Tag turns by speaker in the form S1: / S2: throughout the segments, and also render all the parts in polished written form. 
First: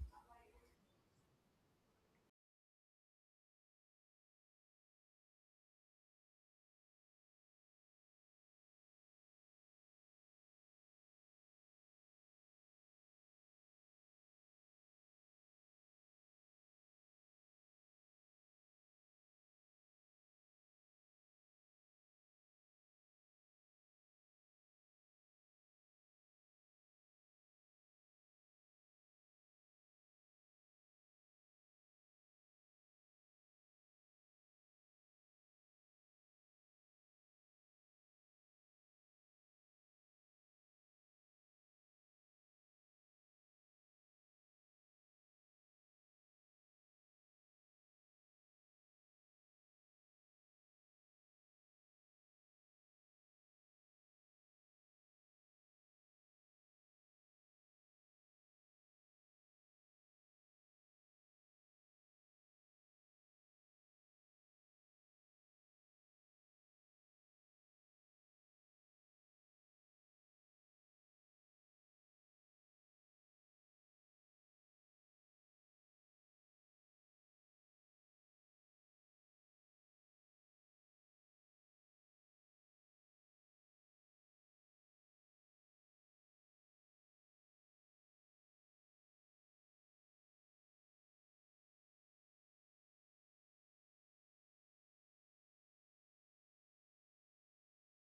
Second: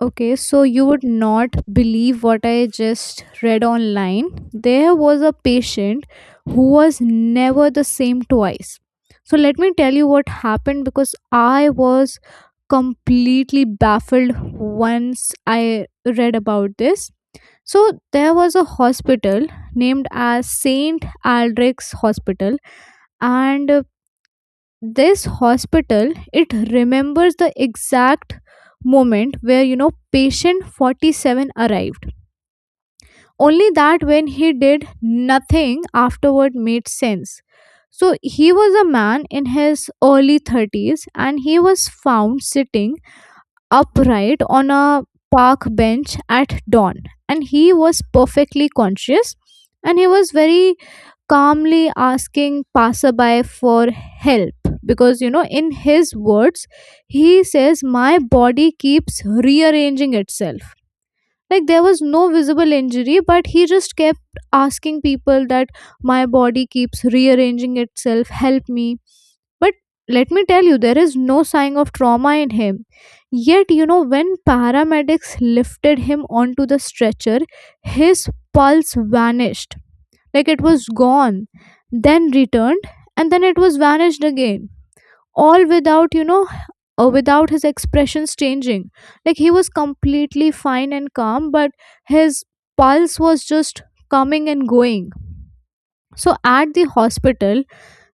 S1: Okay, so you would not believe what I just read online. There was a patient who was never the same twice. So let me tell you what happened because I was completely baffled once I read about this. So there was a hospital named as Saint Aldrich's Hospital, and this hospital, it remembers the exact moment where patient 47 arrived. Only that when he did, nothing afterward made sense. So he was a man in his early 30s, and he was found sitting upright on a park bench at dawn. And he was perfectly conscious, and he was very calmly asking passerby for help, because in his words he says, my body keeps rearranging itself. Like there was no visible injury, but he just kept asking people that my body keeps rearranging itself, help me. But let me tell you, there is no sign of trauma in him. Yet when paramedics lifted him onto the stretcher, his pulse vanished. Like it was gone, then returned, and then it was vanished again, all without or without his expressions changing. Like he was completely fine and calm, but his pulse was just coming and going. So at the hospital,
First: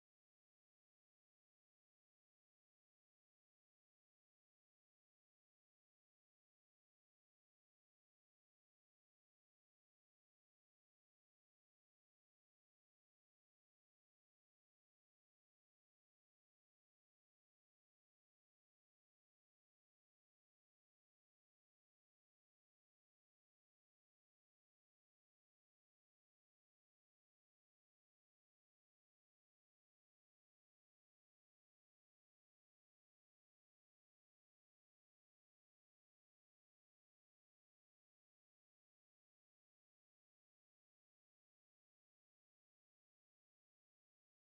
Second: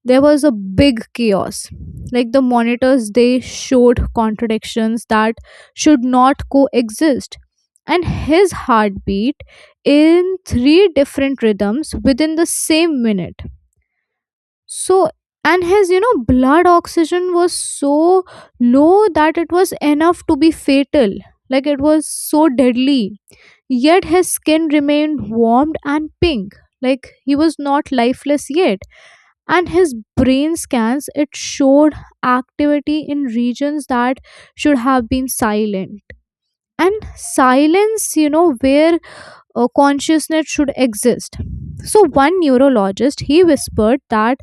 S1: there was a big chaos. Like the monitors, they showed contradictions that should not coexist, and his heartbeat in three different rhythms within the same minute. So, and his, blood oxygen was so low that it was enough to be fatal. Like it was so deadly, yet his skin remained warmed and pink. Like he was not lifeless yet. And his brain scans, it showed activity in regions that should have been silent, and silence where consciousness should exist. So one neurologist, he whispered that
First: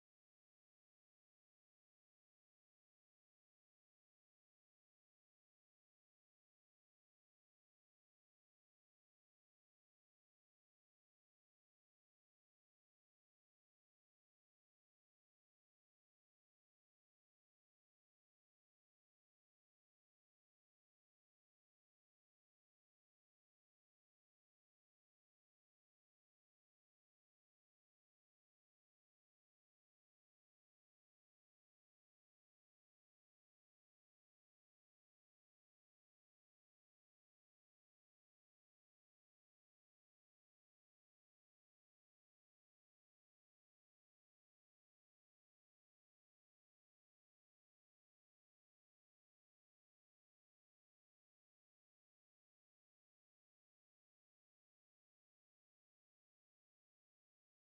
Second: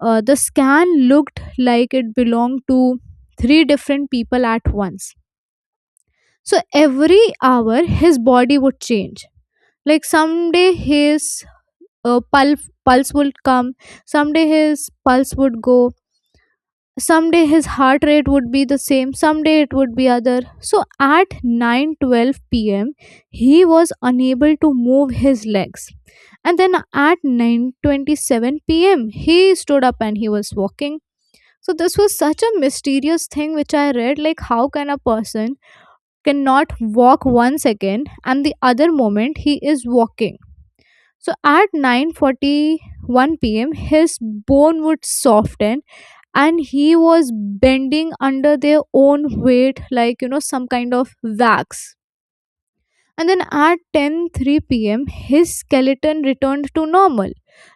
S1: the scan looked like it belonged to three different people at once. So every hour, his body would change. Like someday his pulse would come, someday his pulse would go, someday his heart rate would be the same, someday it would be other. So at 9:12 p.m., he was unable to move his legs. And then at 9:27 p.m., he stood up and he was walking. So this was such a mysterious thing which I read, like how can a person cannot walk 1 second and the other moment he is walking. So at 9:41 p.m. his bone would soften, and he was bending under their own weight, like some kind of wax. And then at ten three p.m., his skeleton returned to normal,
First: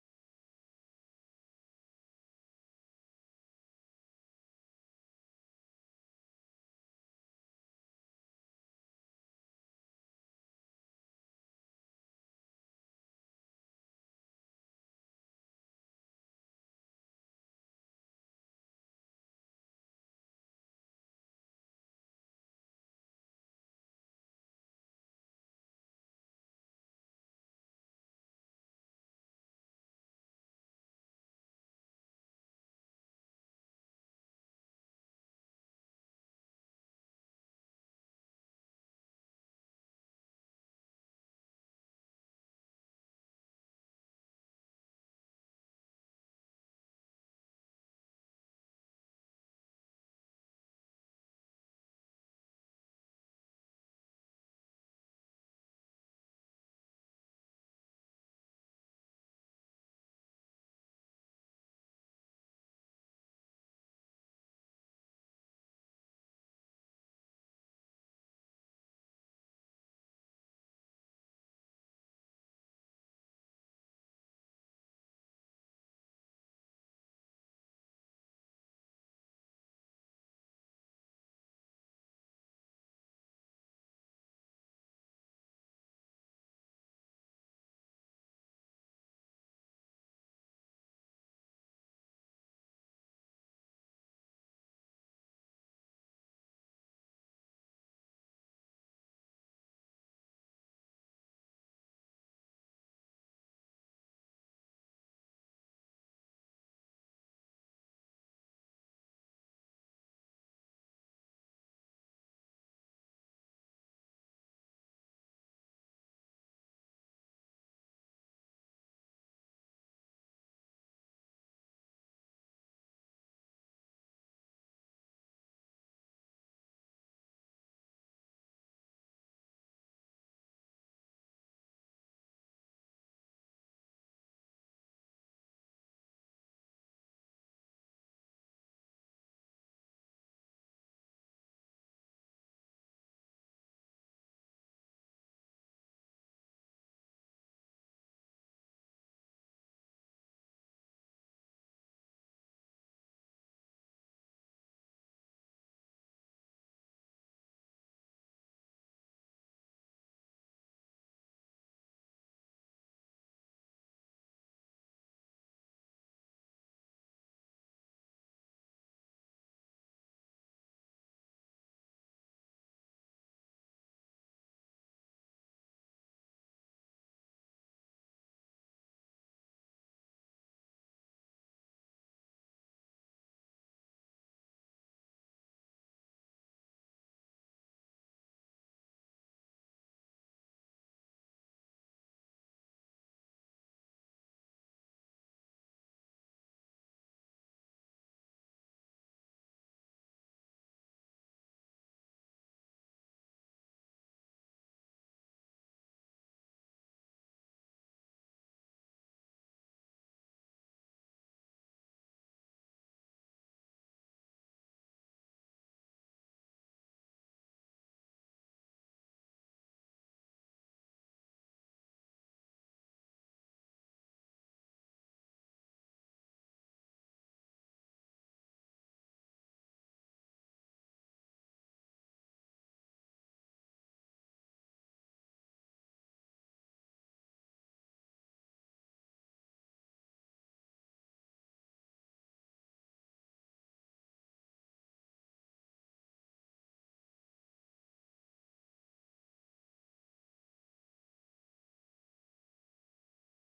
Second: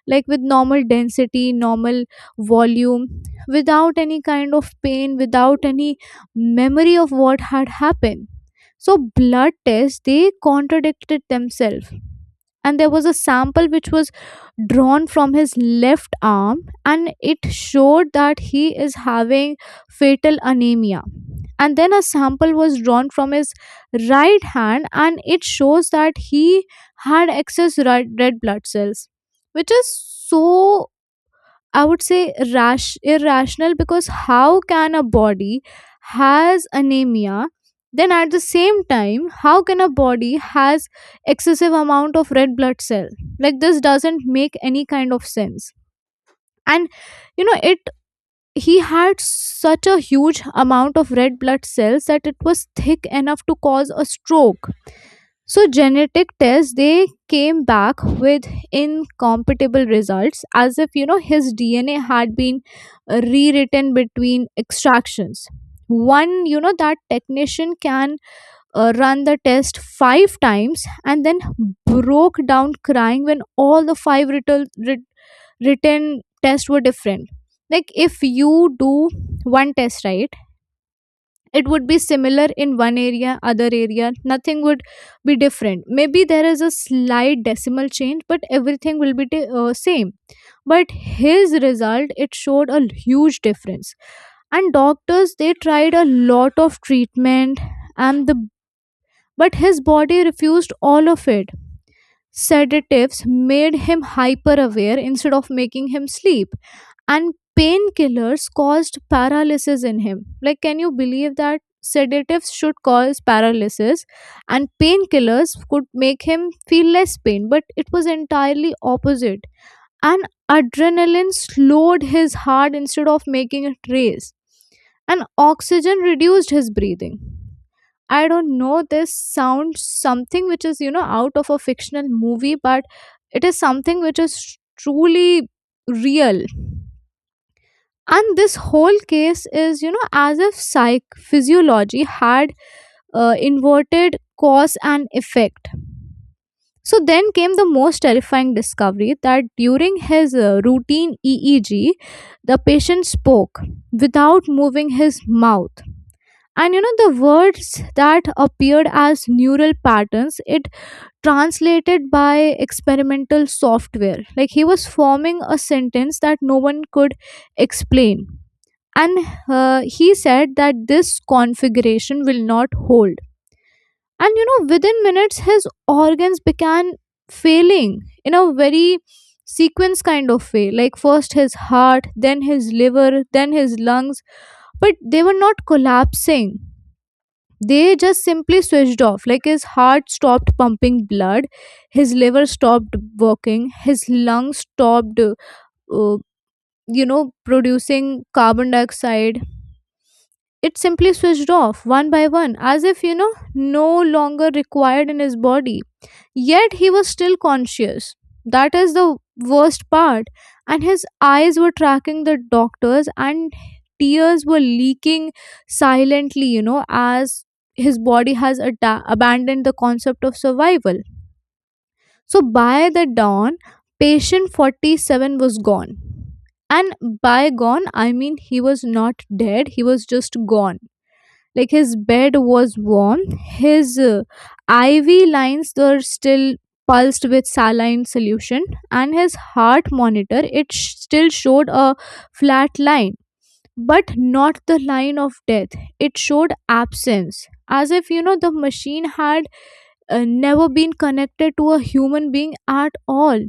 S1: like with normal density, normal volume, without any kind of pain, without any memory of what had happened. So blood tests, they contradicted themselves. And there was a sample which was drawn from his left arm, and it showed that he is having fatal anemia. And then a sample was drawn from his right hand, and it shows that he had excess red blood cells, which is, so I would say rash, irrational, because how can a body has anemia, then at the same time how can a body has excessive amount of red blood cell. Like this doesn't make any kind of sense. And you know it he had such a huge amount of red blood cells that it was thick enough to cause a stroke. So genetic tests, they came back with incompatible results, as if his DNA had been rewritten between extractions. One, that technician can run the test five times and then broke down crying when all the five written tests were different. Like, if you do one test right, it would be similar in one area, other area nothing would be different. Maybe there is a slight decimal change, but everything will be same. But his result, it showed a huge difference. And doctors, they tried a lot of treatment, and the but his body refused all of it. Sedatives made him hyper aware instead of making him sleep, and painkillers caused paralysis in him. Like, can you believe that sedatives should cause paralysis, and painkillers could make him feel less pain, but it was entirely opposite. And adrenaline slowed his heart instead of making it race, and oxygen reduced his breathing. I don't know, this sounds something which is, out of a fictional movie, but it is something which is truly real. And this whole case is, as if psych physiology had inverted cause and effect. So then came the most terrifying discovery that during his routine EEG, the patient spoke without moving his mouth, and the words that appeared as neural patterns, it translated by experimental software. Like he was forming a sentence that no one could explain. And he said that this configuration will not hold. And within minutes, his organs began failing in a very sequence kind of way. Like first his heart, then his liver, then his lungs, but they were not collapsing, they just simply switched off. Like his heart stopped pumping blood, his liver stopped working, his lungs stopped uh, producing carbon dioxide. It simply switched off one by one, as if no longer required in his body. Yet he was still conscious. That is the worst part. And his eyes were tracking the doctor's, and tears were leaking silently, as his body has abandoned the concept of survival. So by the dawn, patient 47 was gone. And by gone, I mean he was not dead, he was just gone. Like his bed was warm, his ivy lines were still pulsed with saline solution, and his heart monitor, still showed a flat line. But not the line of death, it showed absence, as if the machine had never been connected to a human being at all.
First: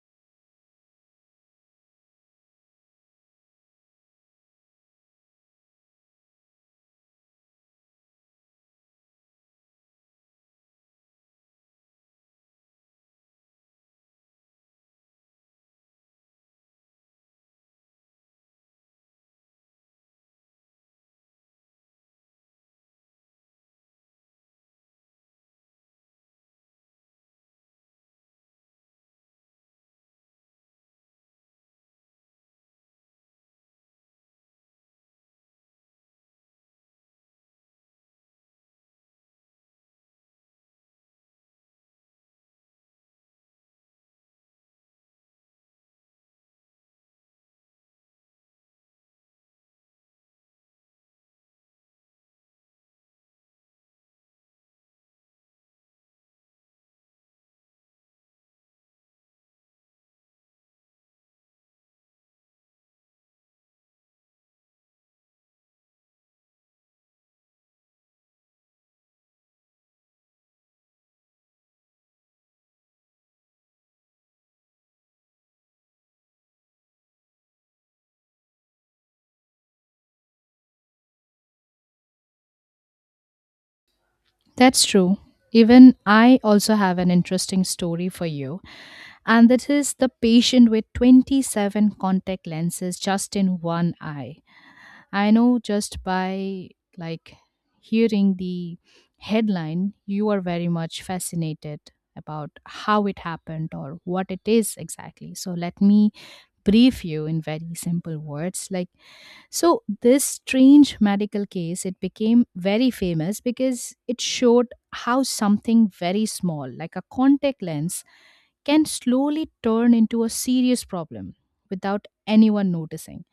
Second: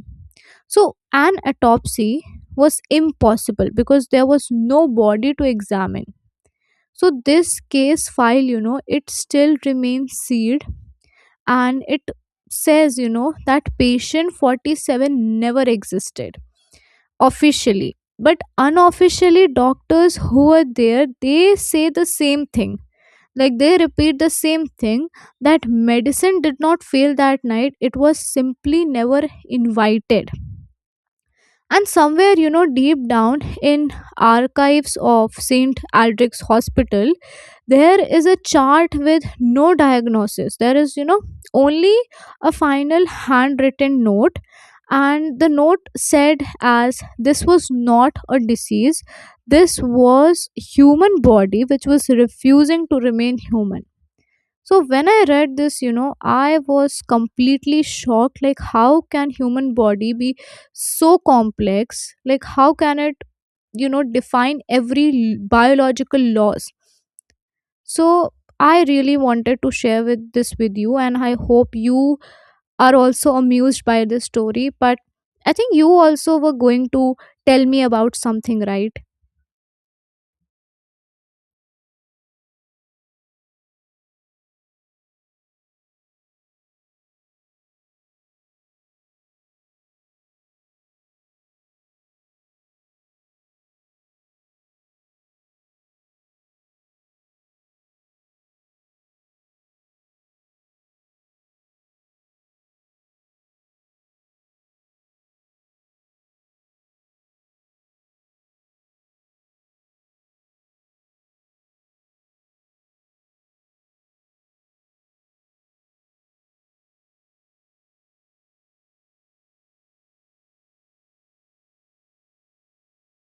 S1: So an autopsy was impossible because there was no body to examine. So this case file, it still remains sealed, and it says, that patient 47 never existed officially. But unofficially, doctors who are there, they say the same thing. Like they repeat the same thing, that medicine did not fail that night. It was simply never invited. And somewhere, deep down in archives of St. Aldrich's Hospital, there is a chart with no diagnosis. There is, only a final handwritten note, and the note said as this was not a disease, this was human body which was refusing to remain human. So when I read this, I was completely shocked. Like how can human body be so complex, like how can it define every biological laws. So I really wanted to share with this with you, and I hope you are also amused by this story. But I think you also were going to tell me about something, right?
S2: That's true. Even I also have an interesting story for you, and that is the patient with 27 contact lenses just in one eye. I know just by like hearing the headline, you are very much fascinated about how it happened or what it is exactly. So let me brief you in very simple words. So this strange medical case it became very famous because it showed how something very small like a contact lens can slowly turn into a serious problem without anyone noticing.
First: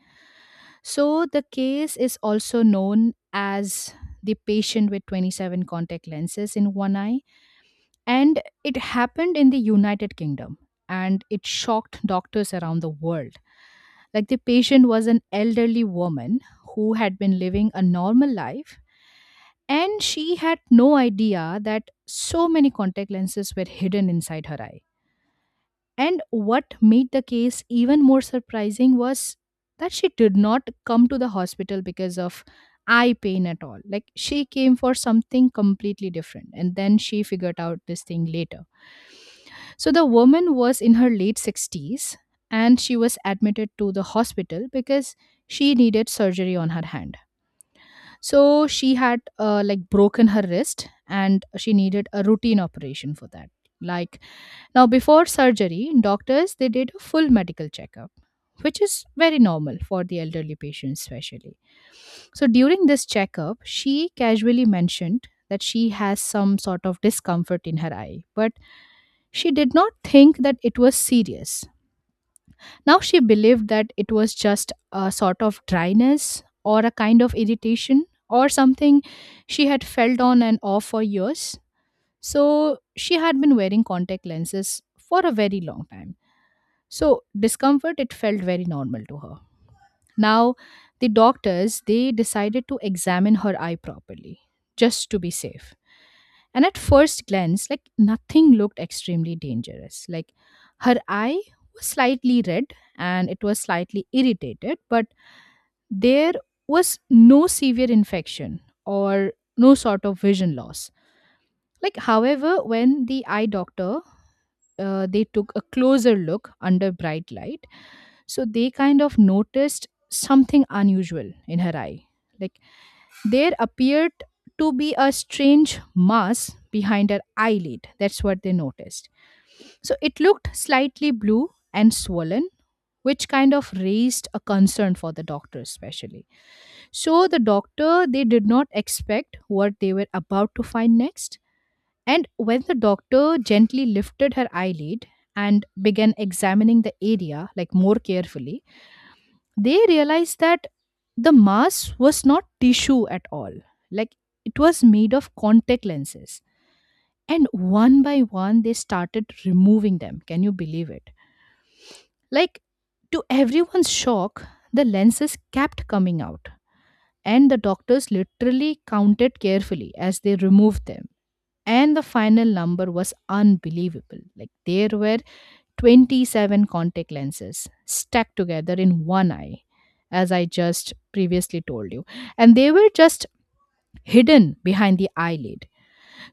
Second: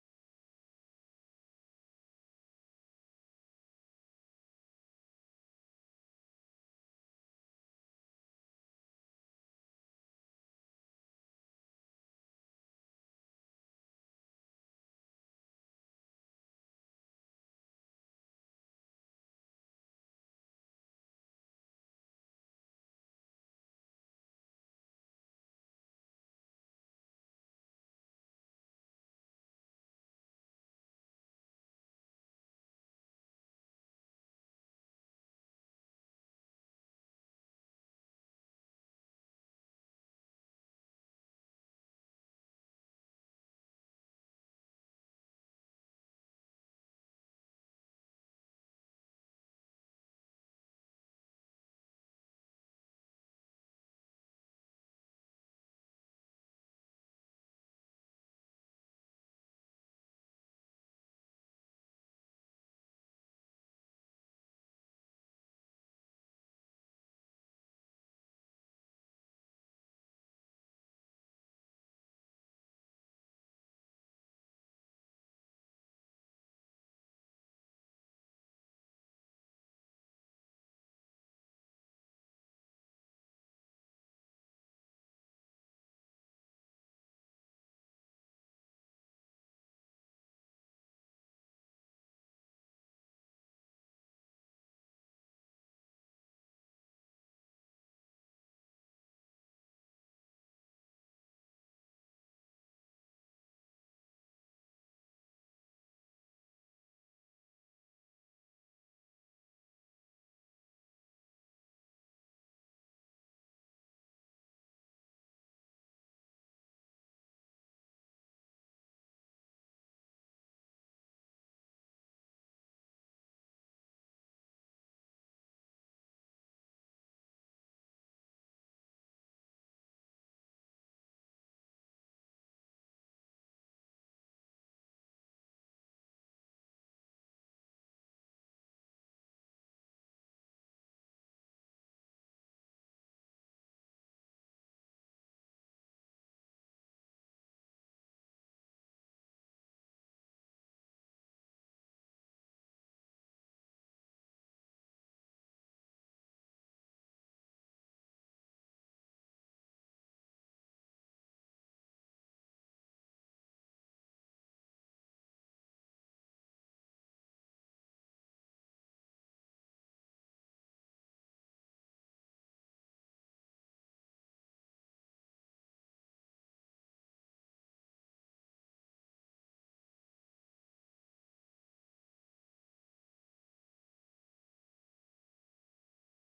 S2: So the case is also known as the patient with 27 contact lenses in one eye, and it happened in the United Kingdom, and it shocked doctors around the world. Like, the patient was an elderly woman who had been living a normal life, and she had no idea that so many contact lenses were hidden inside her eye. And what made the case even more surprising was that she did not come to the hospital because of eye pain at all. Like, she came for something completely different and then she figured out this thing later. So the woman was in her late 60s and she was admitted to the hospital because she needed surgery on her hand. So she had like broken her wrist and she needed a routine operation for that. Like now, before surgery, doctors they did a full medical checkup, which is very normal for the elderly patients, especially. So during this checkup, she casually mentioned that she has some sort of discomfort in her eye, but she did not think that it was serious. Now she believed that it was just a sort of dryness or a kind of irritation or something she had felt on and off for years. So she had been wearing contact lenses for a very long time. So, discomfort, it felt very normal to her. Now, the doctors, they decided to examine her eye properly, just to be safe. And at first glance, like nothing looked extremely dangerous. Like her eye was slightly red and it was slightly irritated, but there was no severe infection or no sort of vision loss. Like, however, when the eye doctor they took a closer look under bright light, so they kind of noticed something unusual in her eye. Like there appeared to be a strange mass behind her eyelid. That's what they noticed. So it looked slightly blue and swollen, which kind of raised a concern for the doctor, especially. So the doctor, they did not expect what they were about to find next. And when the doctor gently lifted her eyelid and began examining the area like more carefully, they realized that the mask was not tissue at all. Like it was made of contact lenses. And one by one, they started removing them. Can you believe it? Like to everyone's shock, the lenses kept coming out. And the doctors literally counted carefully as they removed them. And the final number was unbelievable. Like there were 27 contact lenses stacked together in one eye, as I just previously told you. And they were just hidden behind the eyelid.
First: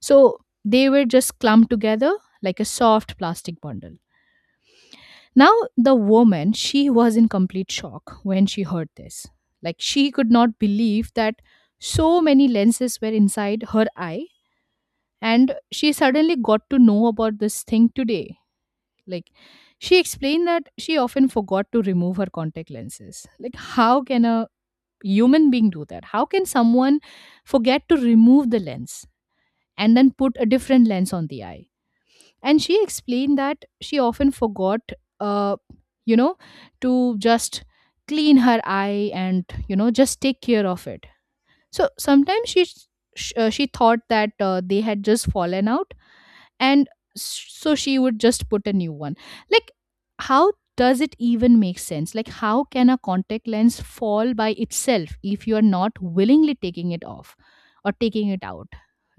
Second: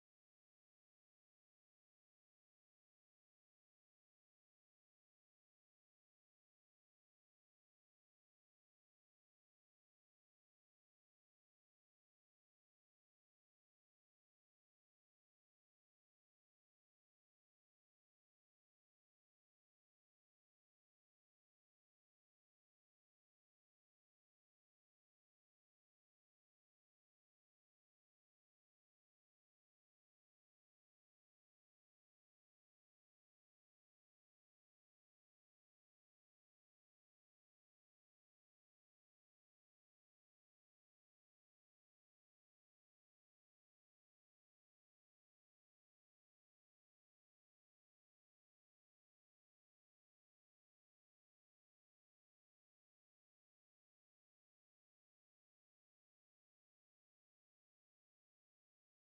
S2: So they were just clumped together like a soft plastic bundle. Now, the woman, she was in complete shock when she heard this. Like, she could not believe that so many lenses were inside her eye, and she suddenly got to know about this thing today. Like, she explained that she often forgot to remove her contact lenses. Like, how can a human being do that? How can someone forget to remove the lens and then put a different lens on the eye? And she explained that she often forgot, uh, you know, to just clean her eye and just take care of it. So sometimes she thought that they had just fallen out and so she would just put a new one. Like how does it even make sense, like how can a contact lens fall by itself if you are not willingly taking it off or taking it out,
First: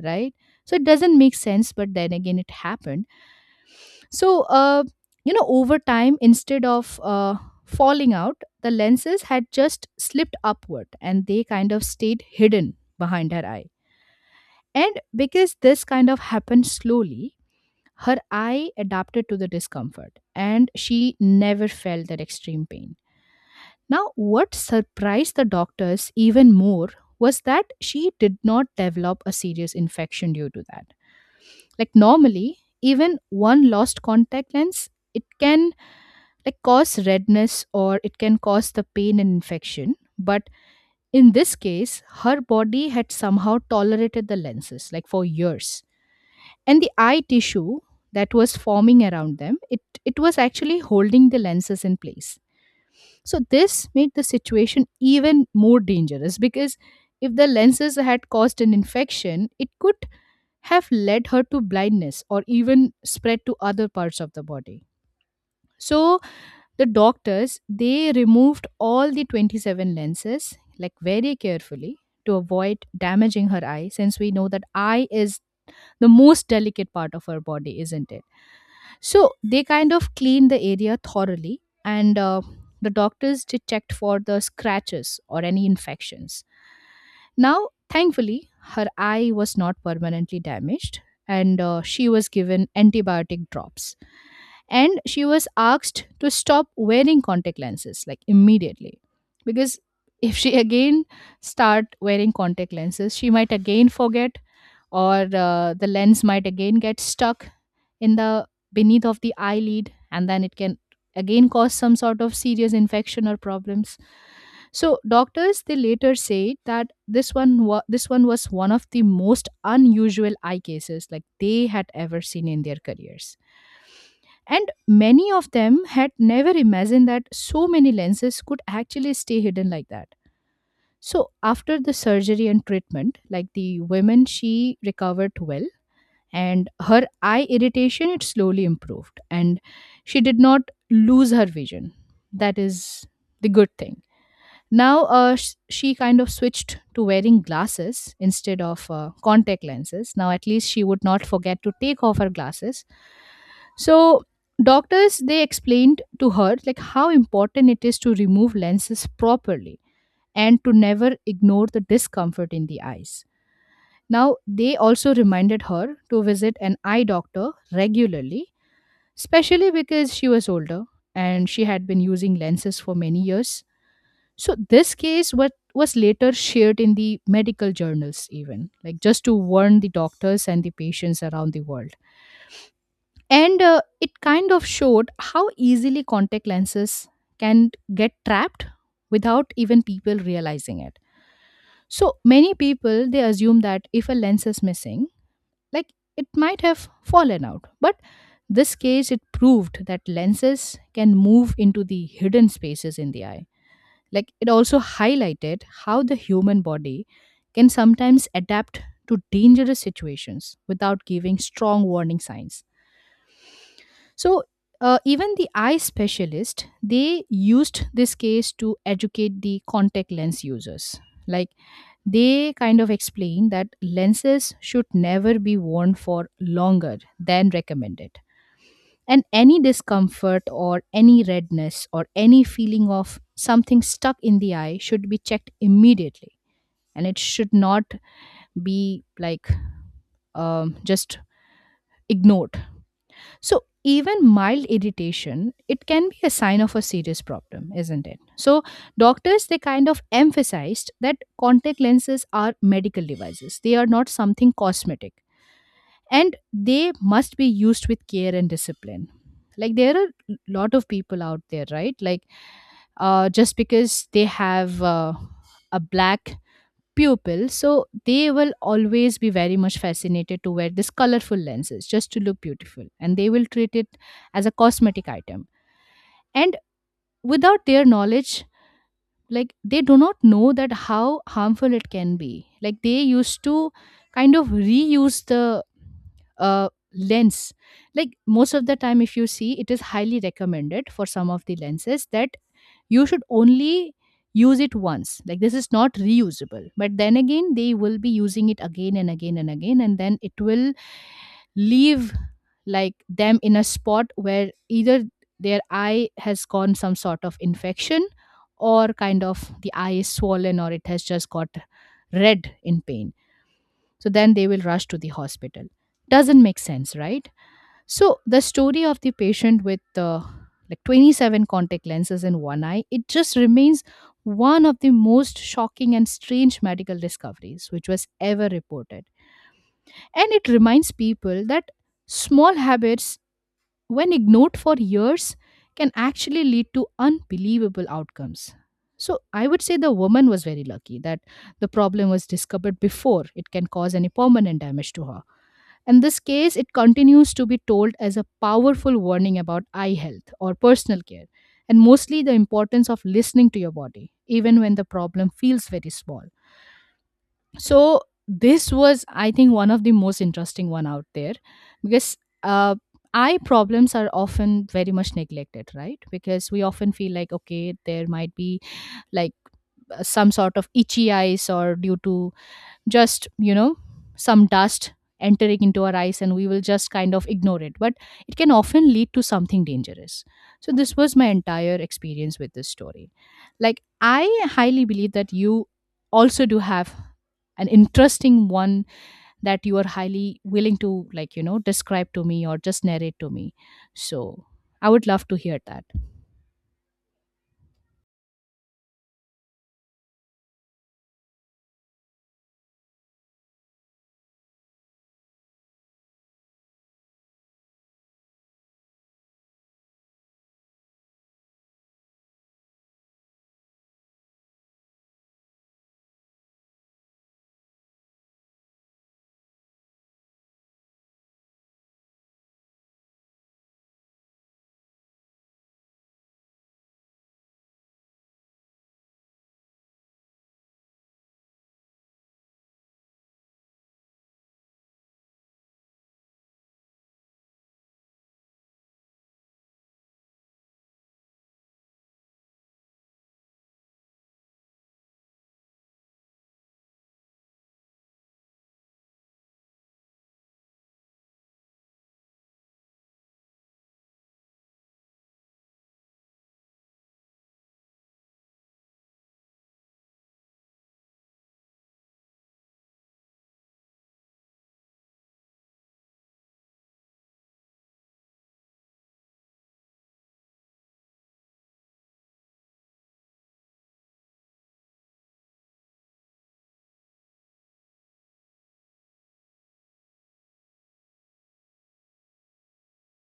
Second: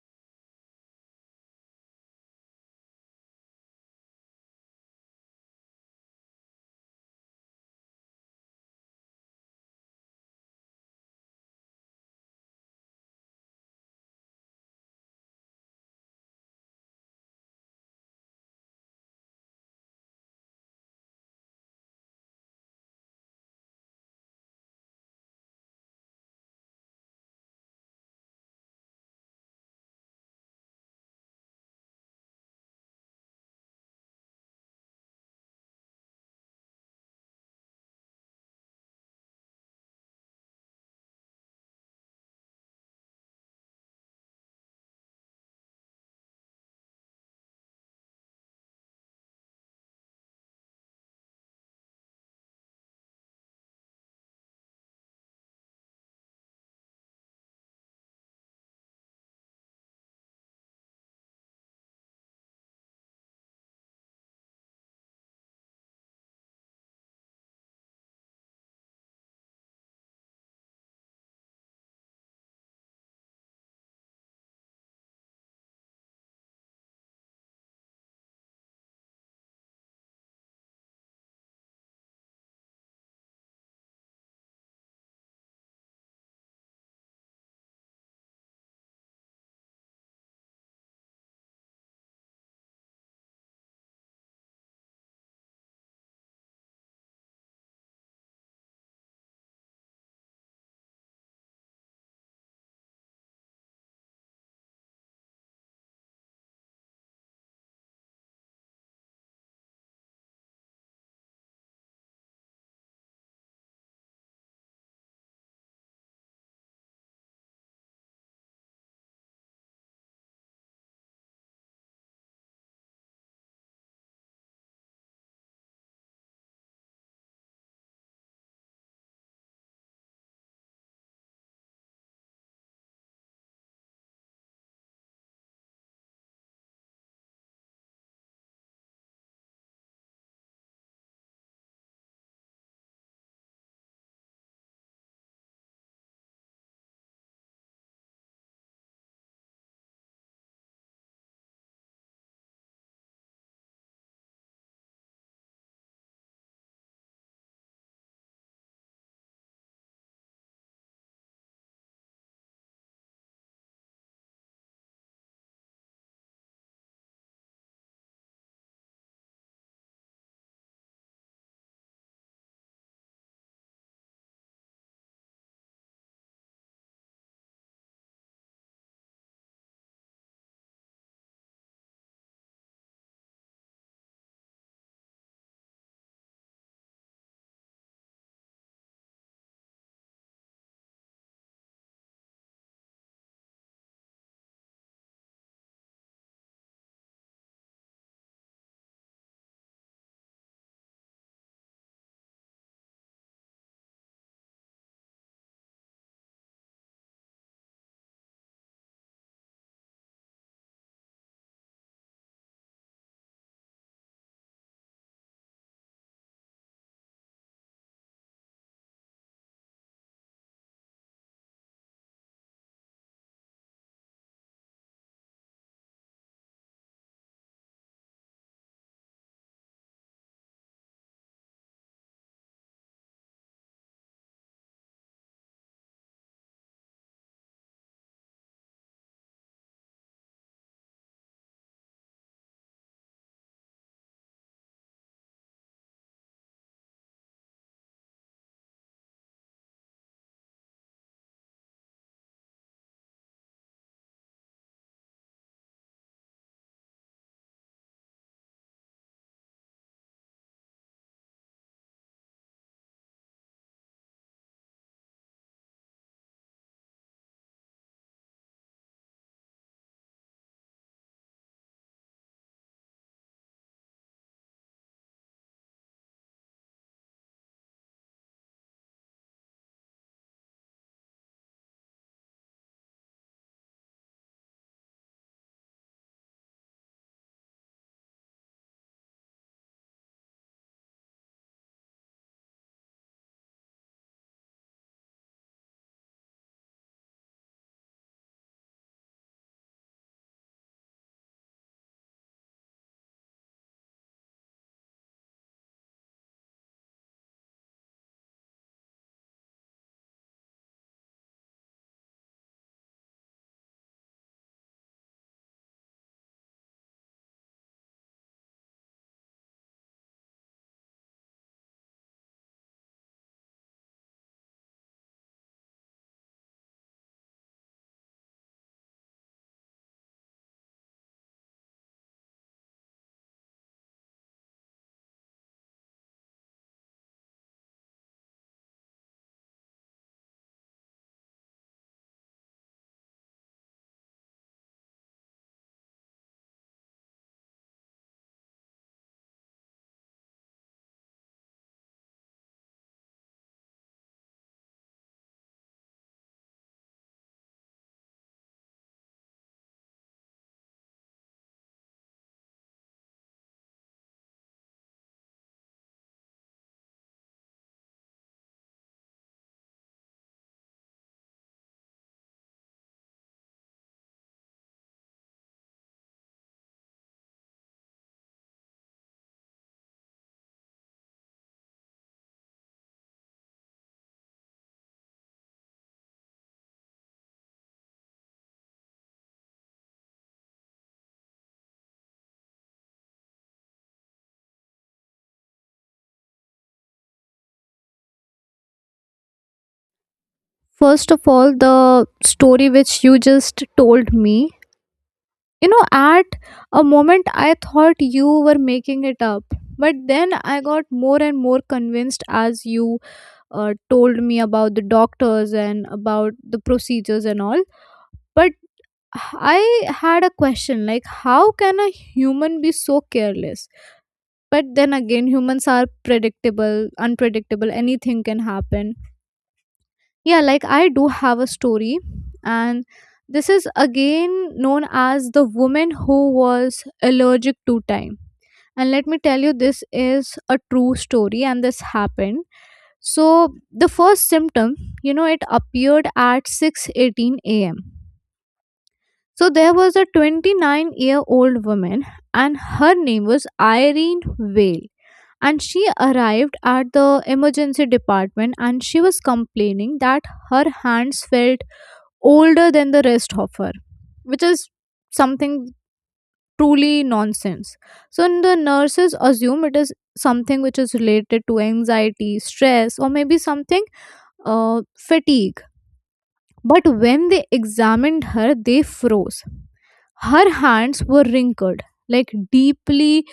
S2: right? So it doesn't make sense, but then again it happened. So over time, instead of falling out, the lenses had just slipped upward and they kind of stayed hidden behind her eye. And because this kind of happened slowly, her eye adapted to the discomfort and she never felt that extreme pain. Now, what surprised the doctors even more was that she did not develop a serious infection due to that. Like, normally, even one lost contact lens, it can like cause redness or it can cause the pain and infection. But in this case, her body had somehow tolerated the lenses like for years, and the eye tissue that was forming around them, it was actually holding the lenses in place. So this made the situation even more dangerous because if the lenses had caused an infection, it could have led her to blindness or even spread to other parts of the body. So the doctors, they removed all the 27 lenses like very carefully to avoid damaging her eye, since we know that eye is the most delicate part of her body, isn't it? So they kind of cleaned the area thoroughly, and the doctors did checked for the scratches or any infections. Now, thankfully, her eye was not permanently damaged, and she was given antibiotic drops. And she was asked to stop wearing contact lenses like immediately, because if she again start wearing contact lenses, she might again forget, or the lens might again get stuck in the beneath of the eyelid, and then it can again cause some sort of serious infection or problems. So doctors, they later said that this one was one of the most unusual eye cases like they had ever seen in their careers, and many of them had never imagined that so many lenses could actually stay hidden like that. So after the surgery and treatment, like the women, she recovered well, and her eye irritation it slowly improved, and she did not lose her vision. That is the good thing. Now she kind of switched to wearing glasses instead of contact lenses. Now at least she would not forget to take off her glasses. So doctors, they explained to her like how important it is to remove lenses properly and to never ignore the discomfort in the eyes. Now, they also reminded her to visit an eye doctor regularly, especially because she was older and she had been using lenses for many years. So, this case was later shared in the medical journals, even like just to warn the doctors and the patients around the world. And it kind of showed how easily contact lenses can get trapped without even people realizing it. So, many people they assume that if a lens is missing, like it might have fallen out, but this case it proved that lenses can move into the hidden spaces in the eye. Like it also highlighted how the human body can sometimes adapt to dangerous situations without giving strong warning signs. So even the eye specialist, they used this case to educate the contact lens users. Like they kind of explain that lenses should never be worn for longer than recommended. And any discomfort or any redness or any feeling of something stuck in the eye should be checked immediately. And it should not be like just ignored. So even mild irritation, it can be a sign of a serious problem, isn't it? So doctors they kind of emphasized that contact lenses are medical devices. They are not something cosmetic, and they must be used with care and discipline. Like there are a lot of people out there, right? Like just because they have a black pupil, so they will always be very much fascinated to wear these colorful lenses just to look beautiful and they will treat it as a cosmetic item. And without their knowledge, like they do not know that how harmful it can be. Like they used to kind of reuse the lens. Like most of the time, if you see, it is highly recommended for some of the lenses that you should only use it once, like this is not reusable, but then again they will be using it again and again and again, and then it will leave like them in a spot where either their eye has gone some sort of infection or kind of the eye is swollen or it has just got red in pain. So then they will rush to the hospital. Doesn't make sense, right? So the story of the patient with like 27 contact lenses in one eye, it just remains one of the most shocking and strange medical discoveries which was ever reported. And it reminds people that small habits when ignored for years, can actually lead to unbelievable outcomes. So, I would say the woman was very lucky that the problem was discovered before it can cause any permanent damage to her. In this case, it continues to be told as a powerful warning about eye health or personal care, and mostly the importance of listening to your body, even when the problem feels very small. So this was, I think, one of the most interesting one out there because uh, eye problems are often very much neglected, right? Because we often feel like okay there might be like some sort of itchy eyes or due to just some dust entering into our eyes and we will just kind of ignore it, but it can often lead to something dangerous. So this was my entire experience with this story. Like, I highly believe that you also do have an interesting one that you are highly willing to, like, describe to me or just narrate to me. So I would love to hear that.
S1: First of all, the story which you just told me, at a moment I thought you were making it up. But then I got more and more convinced as you told me about the doctors and about the procedures and all. But I had a question like, how can a human be so careless? But then again, humans are predictable, unpredictable, anything can happen. Yeah, like I do have a story, and this is again known as the woman who was allergic to time. And let me tell you, this is a true story, and this happened. So, the first symptom, it appeared at 6:18 a.m. So there was a 29-year-old year old woman, and her name was Irene Vale. And she arrived at the emergency department and she was complaining that her hands felt older than the rest of her, which is something truly nonsense. So the nurses assume it is something which is related to anxiety, stress, or maybe something fatigue. But when they examined her, they froze. Her hands were wrinkled, like deeply,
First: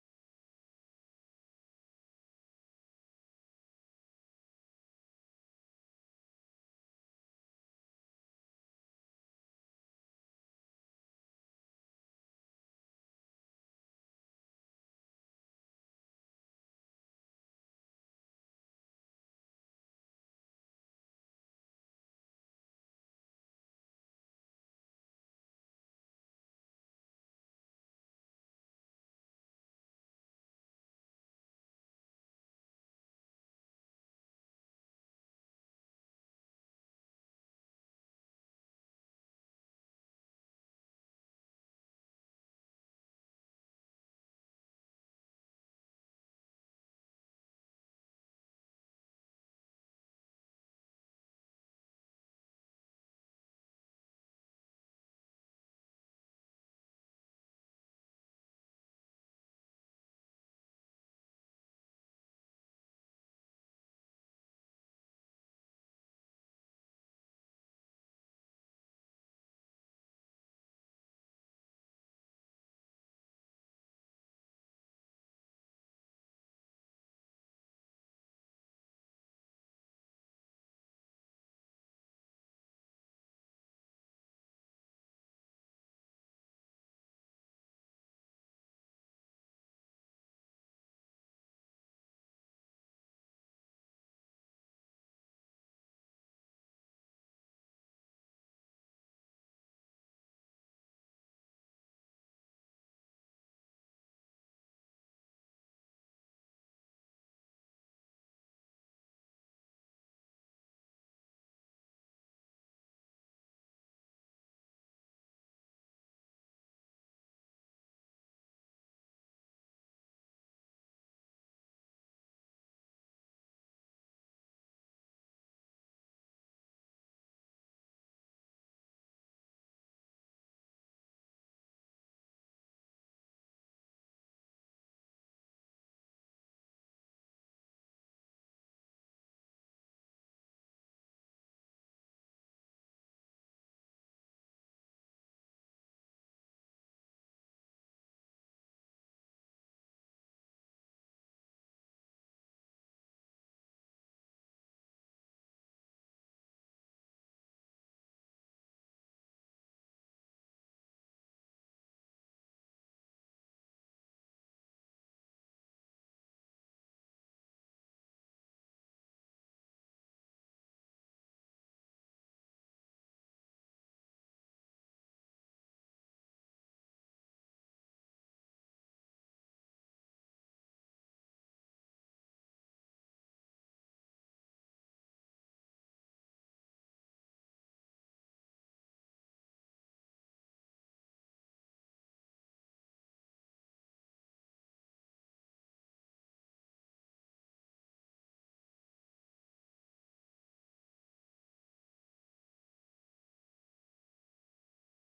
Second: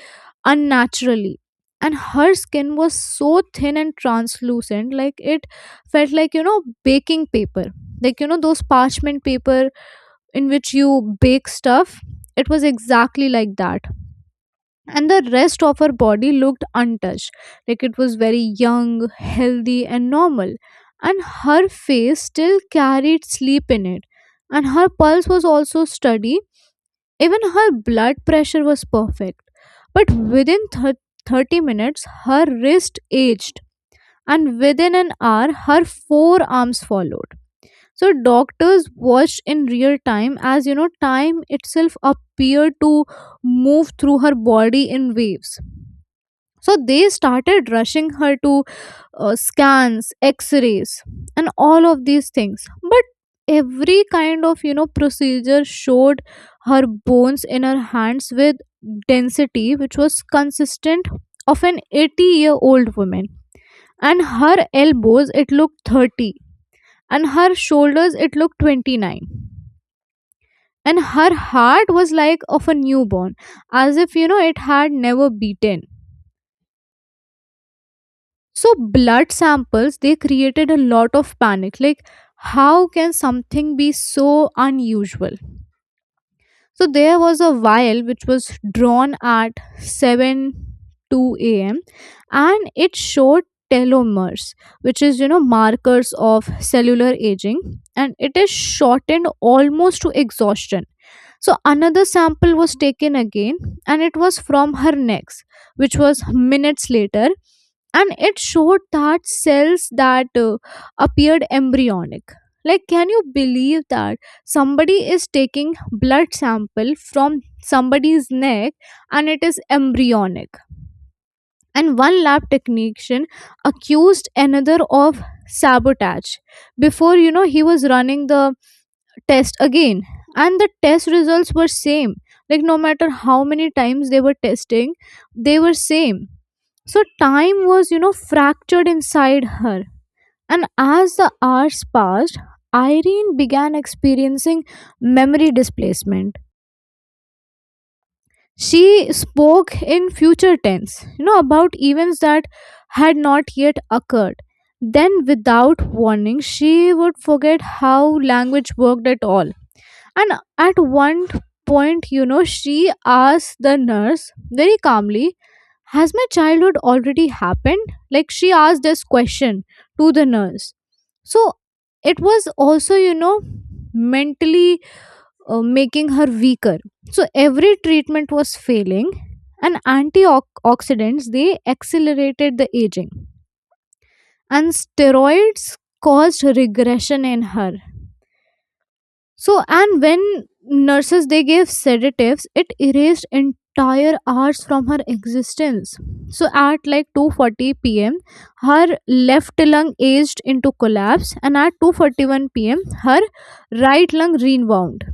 S1: unnaturally. And her skin was so thin and translucent, like it felt like, baking paper. Like, those parchment paper in which you bake stuff. It was exactly like that. And the rest of her body looked untouched. Like it was very young, healthy, and normal. And her face still carried sleep in it. And her pulse was also steady, even her blood pressure was perfect. But within 30 minutes, her wrist aged, and within an hour, her forearms followed. So, doctors watched in real time as, time itself appeared to move through her body in waves. So, they started rushing her to scans, x-rays, and all of these things, but every kind of procedure showed her bones in her hands with density which was consistent of an 80-year-old woman, and her elbows it looked 30, and her shoulders it looked 29, and her heart was like of a newborn, as if it had never beaten. So blood samples, they created a lot of panic. Like, how can something be so unusual? So there was a vial which was drawn at 7 2 a.m. and it showed telomeres, which is markers of cellular aging, and it is shortened almost to exhaustion. So another sample was taken again, and it was from her necks, which was minutes later, and it showed that cells that appeared embryonic. Like, can you believe that somebody is taking blood sample from somebody's neck and it is embryonic? And one lab technician accused another of sabotage before he was running the test again, and the test results were same. Like, no matter how many times they were testing, they were same. So time was, fractured inside her. And as the hours passed, Irene began experiencing memory displacement. She spoke in future tense, about events that had not yet occurred. Then, without warning, she would forget how language worked at all. And at one point, she asked the nurse very calmly, has my childhood already happened? Like she asked this question to the nurse. So it was also mentally making her weaker. So every treatment was failing, and antioxidants, they accelerated the aging, and steroids caused regression in her. So, and when nurses they gave sedatives, it erased entire hours from her existence. So, at like 2:40 p.m., her left lung aged into collapse, and at 2:41 p.m., her right lung rebound.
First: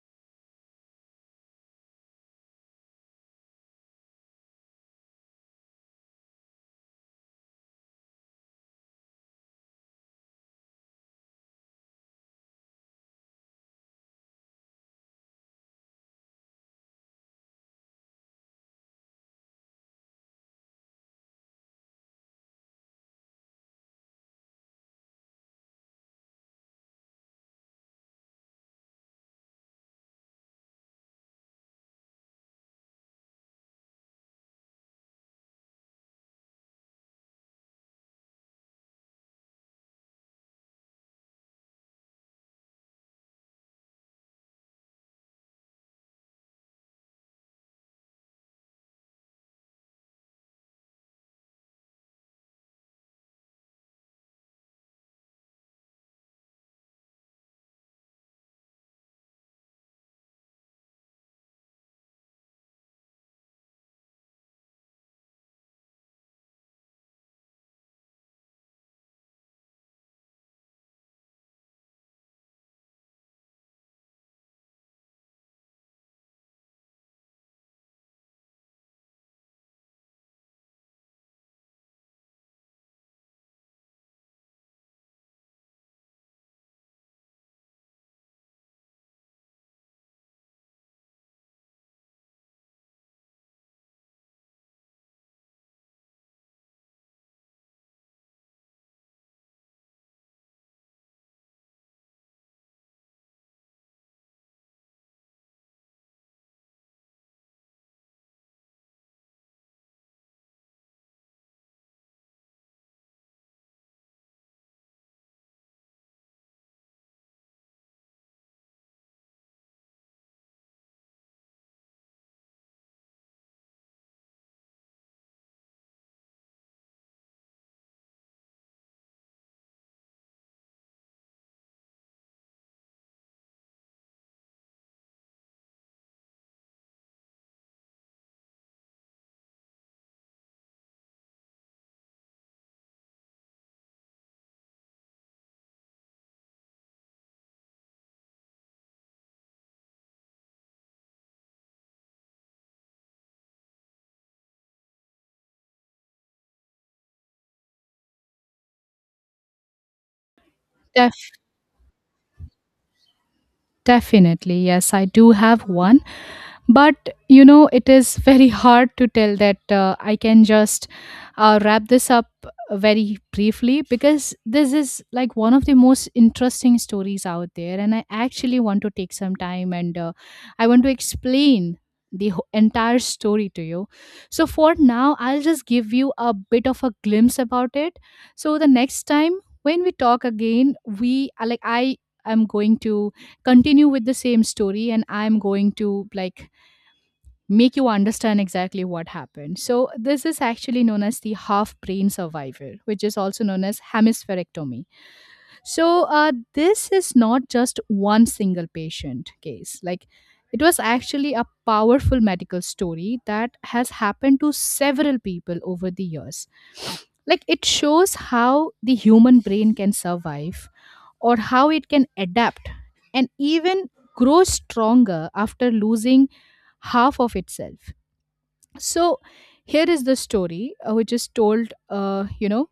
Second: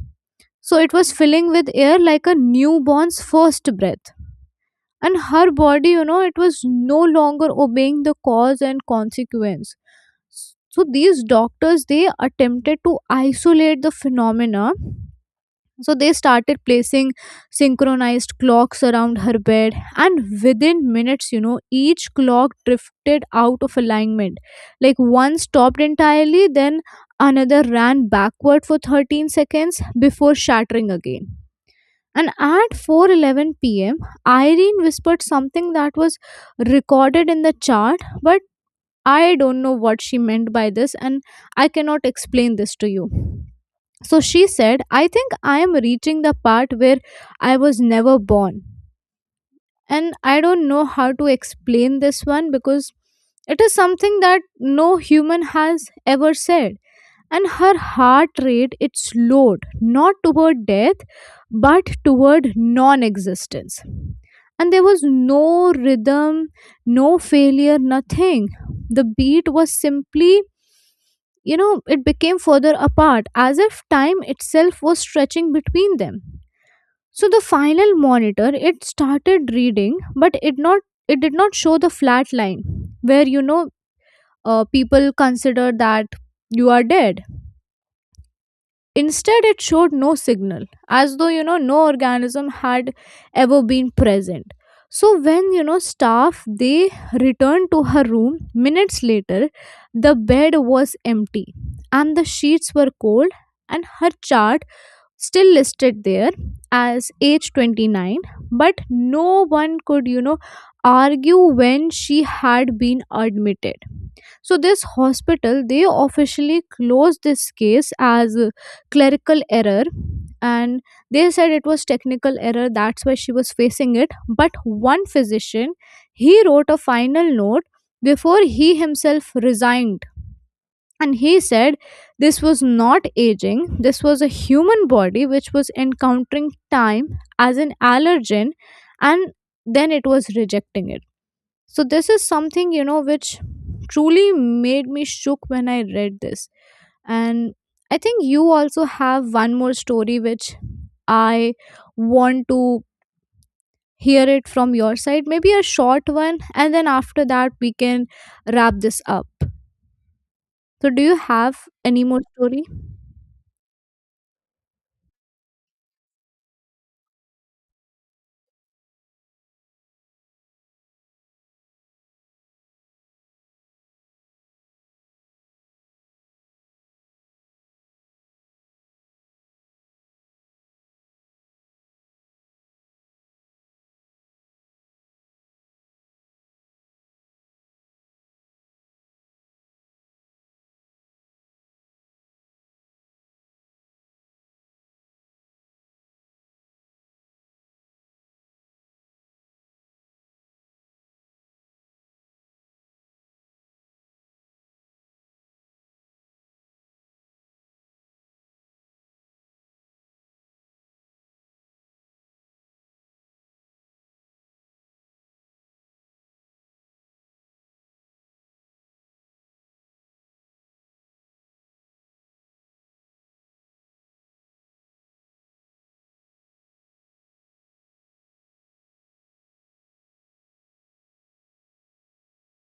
S1: So, it was filling with air like a newborn's first breath. And her body, it was no longer obeying the cause and consequence. So, these doctors they attempted to isolate the phenomena, so they started placing synchronized clocks around her bed, and within minutes, each clock drifted out of alignment. Like, one stopped entirely, then another ran backward for 13 seconds before shattering again. And at 4:11 p.m., Irene whispered something that was recorded in the chart, but I don't know what she meant by this, and I cannot explain this to you. So she said, I think I am reaching the part where I was never born. And I don't know how to explain this one, because it is something that no human has ever said. And her heart rate, it slowed, not toward death, but toward non existence. And there was no rhythm, no failure, nothing. The beat was simply, it became further apart, as if time itself was stretching between them. So the final monitor, it started reading, but it not, it did not show the flat line where people consider that you are dead. Instead, it showed no signal, as though, no organism had ever been present. So when, staff, they returned to her room minutes later, the bed was empty, and the sheets were cold, and her chart still listed there as age 29, but no one could argue when she had been admitted. So this hospital, they officially closed this case as a clerical error, and they said it was technical error, that's why she was facing it. But one physician, he wrote a final note before he himself resigned, and he said this was not aging, this was a human body which was encountering time as an allergen, and then it was rejecting it. So this is something which truly made me shook when I read this. And I think you also have one more story which I want to hear it from your side. Maybe a short one, and then after that we can wrap this up. So do you
S2: Def-
S1: have any more story?
S2: Definitely, yes, I do have one, but you know it is very hard to tell that I can just wrap this up very briefly, because this is like one of the most interesting stories out there and I actually want to take some time, and I want to explain the entire story to you. So for now I'll just give you a bit of a glimpse about it. So the next time when we talk again, we I am going to continue with the same story, and I'm going to, like, make you understand exactly what happened. So, this is actually known as the half brain survivor, which is also known as hemispherectomy. So, this is not just one single patient case. Like, it was actually a powerful medical story that has happened to several people over the years. Like, it shows how the human brain can survive or how it can adapt and even grow stronger after losing half of itself. So here is the story, which is told, uh, you know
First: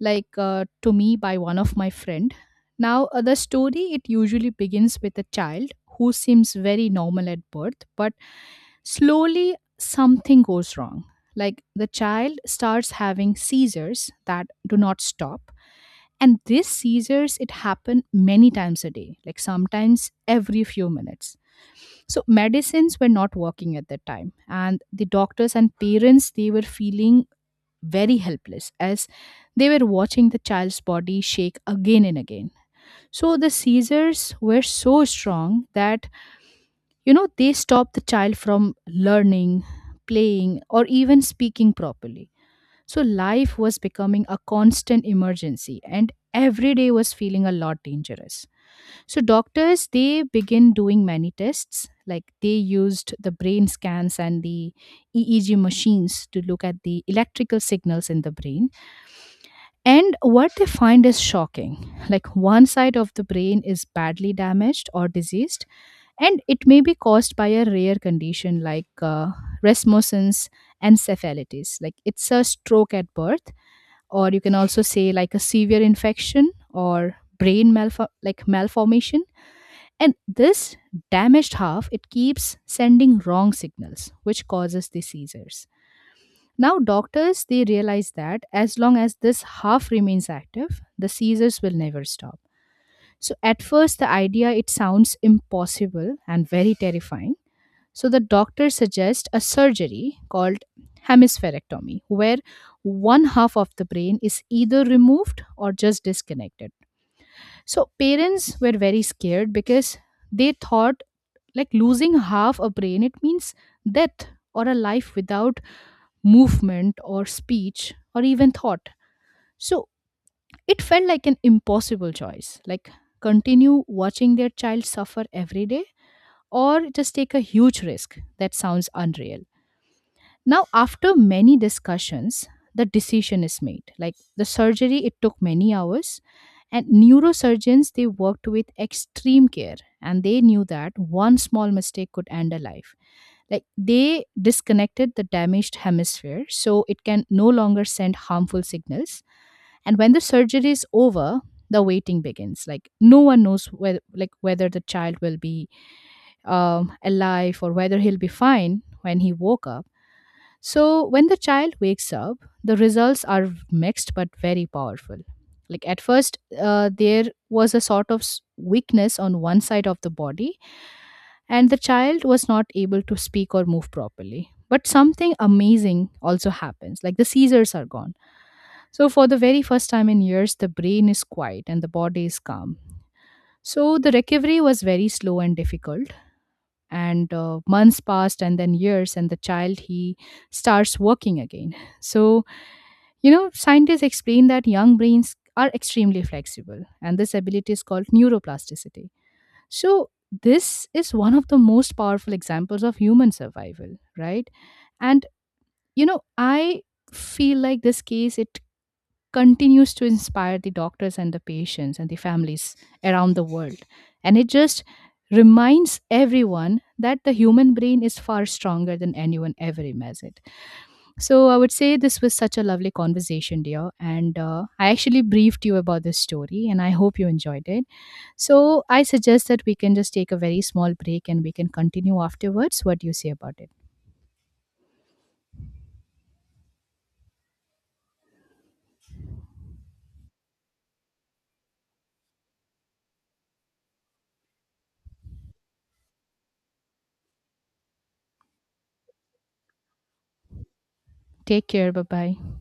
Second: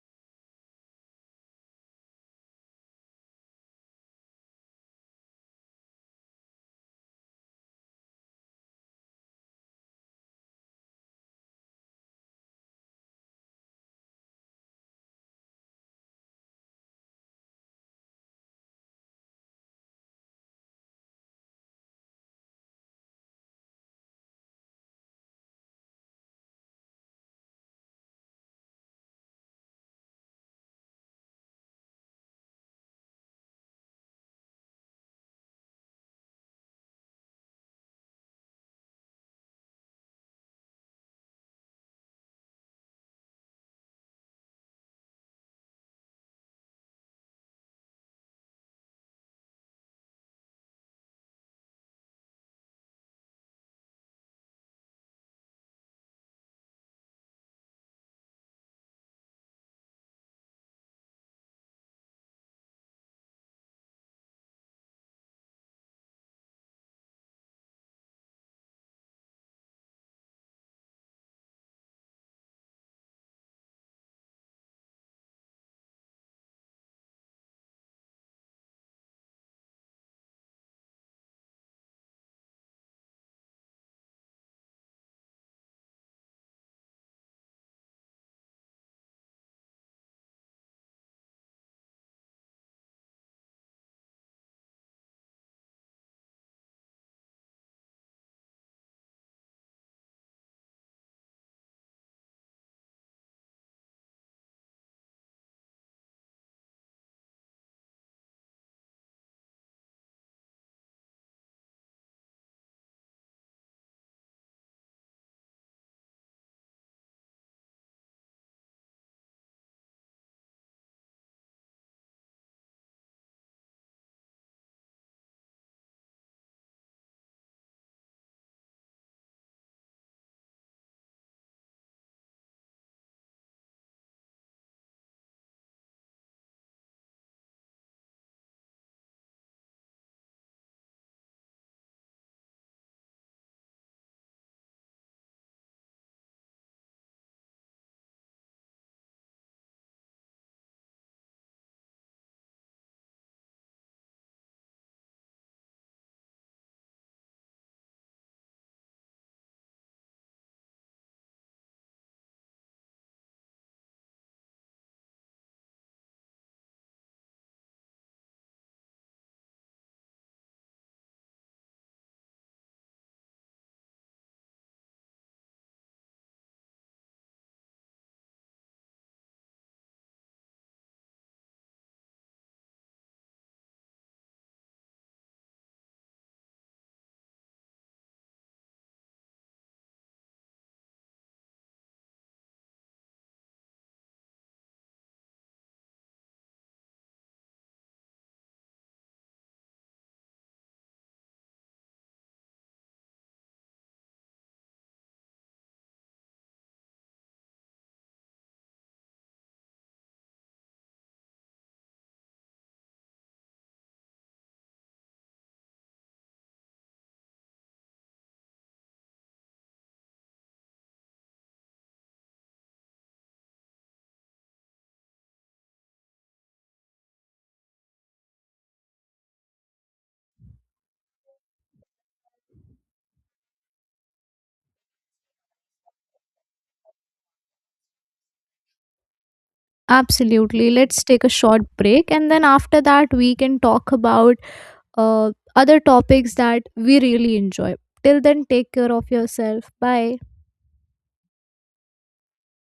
S2: like uh, to me by one of my friend. Now the story, it usually begins with a child who seems very normal at birth, but slowly something goes wrong. Like the child starts having seizures that do not stop, and these seizures, it happened many times a day, like sometimes every few minutes. So medicines were not working at that time. And the doctors and parents, they were feeling very helpless as they were watching the child's body shake again and again. So the seizures were so strong that, you know, they stopped the child from learning, playing, or even speaking properly. So life was becoming a constant emergency and every day was feeling a lot dangerous. So doctors, they begin doing many tests, like they used the brain scans and the EEG machines to look at the electrical signals in the brain, and what they find is shocking. Like one side of the brain is badly damaged or diseased, and it may be caused by a rare condition like Rasmussen's encephalitis, like it's a stroke at birth, or you can also say like a severe infection or brain like malformation. And this damaged half, it keeps sending wrong signals which causes the seizures. Now doctors, they realize that as long as this half remains active, the seizures will never stop. So at first the idea, it sounds impossible and very terrifying. So the doctor suggests a surgery called hemispherectomy, where one half of the brain is either removed or just disconnected. So parents were very scared because they thought like losing half a brain it means death or a life without movement or speech or even thought. So it felt like an impossible choice, like continue watching their child suffer every day or just take a huge risk that sounds unreal. Now, after many discussions, the decision is made. Like the surgery, it took many hours, and neurosurgeons they worked with extreme care, and they knew that one small mistake could end a life. Like they disconnected the damaged hemisphere, so it can no longer send harmful signals. And when the surgery is over, the waiting begins. Like no one knows whether, like whether the child will be alive or whether he'll be fine when he woke up. So, when the child wakes up, the results are mixed but very powerful. Like at first, there was a sort of weakness on one side of the body, and the child was not able to speak or move properly. But something amazing also happens, like the seizures are gone. So, for the very first time in years, the brain is quiet and the body is calm. So, the recovery was very slow and difficult, and months passed and then years, and the child, he starts working again. So, you know, scientists explain that young brains are extremely flexible, and this ability is called neuroplasticity. So this is one of the most powerful examples of human survival, right? And you know, I feel like this case, it continues to inspire the doctors and the patients and the families around the world. And it just reminds everyone that the human brain is far stronger than anyone ever imagined. So I would say this was such a lovely conversation, dear. And I actually briefed you about this story, and I hope you enjoyed it. So I suggest that we can just take a very small break and we can continue afterwards. What do you say about it?
S1: Absolutely. Let's take a short break, and then after that we can talk about other topics that we really enjoy. Till then, take care of yourself. Bye.
S2: Take care. Bye bye.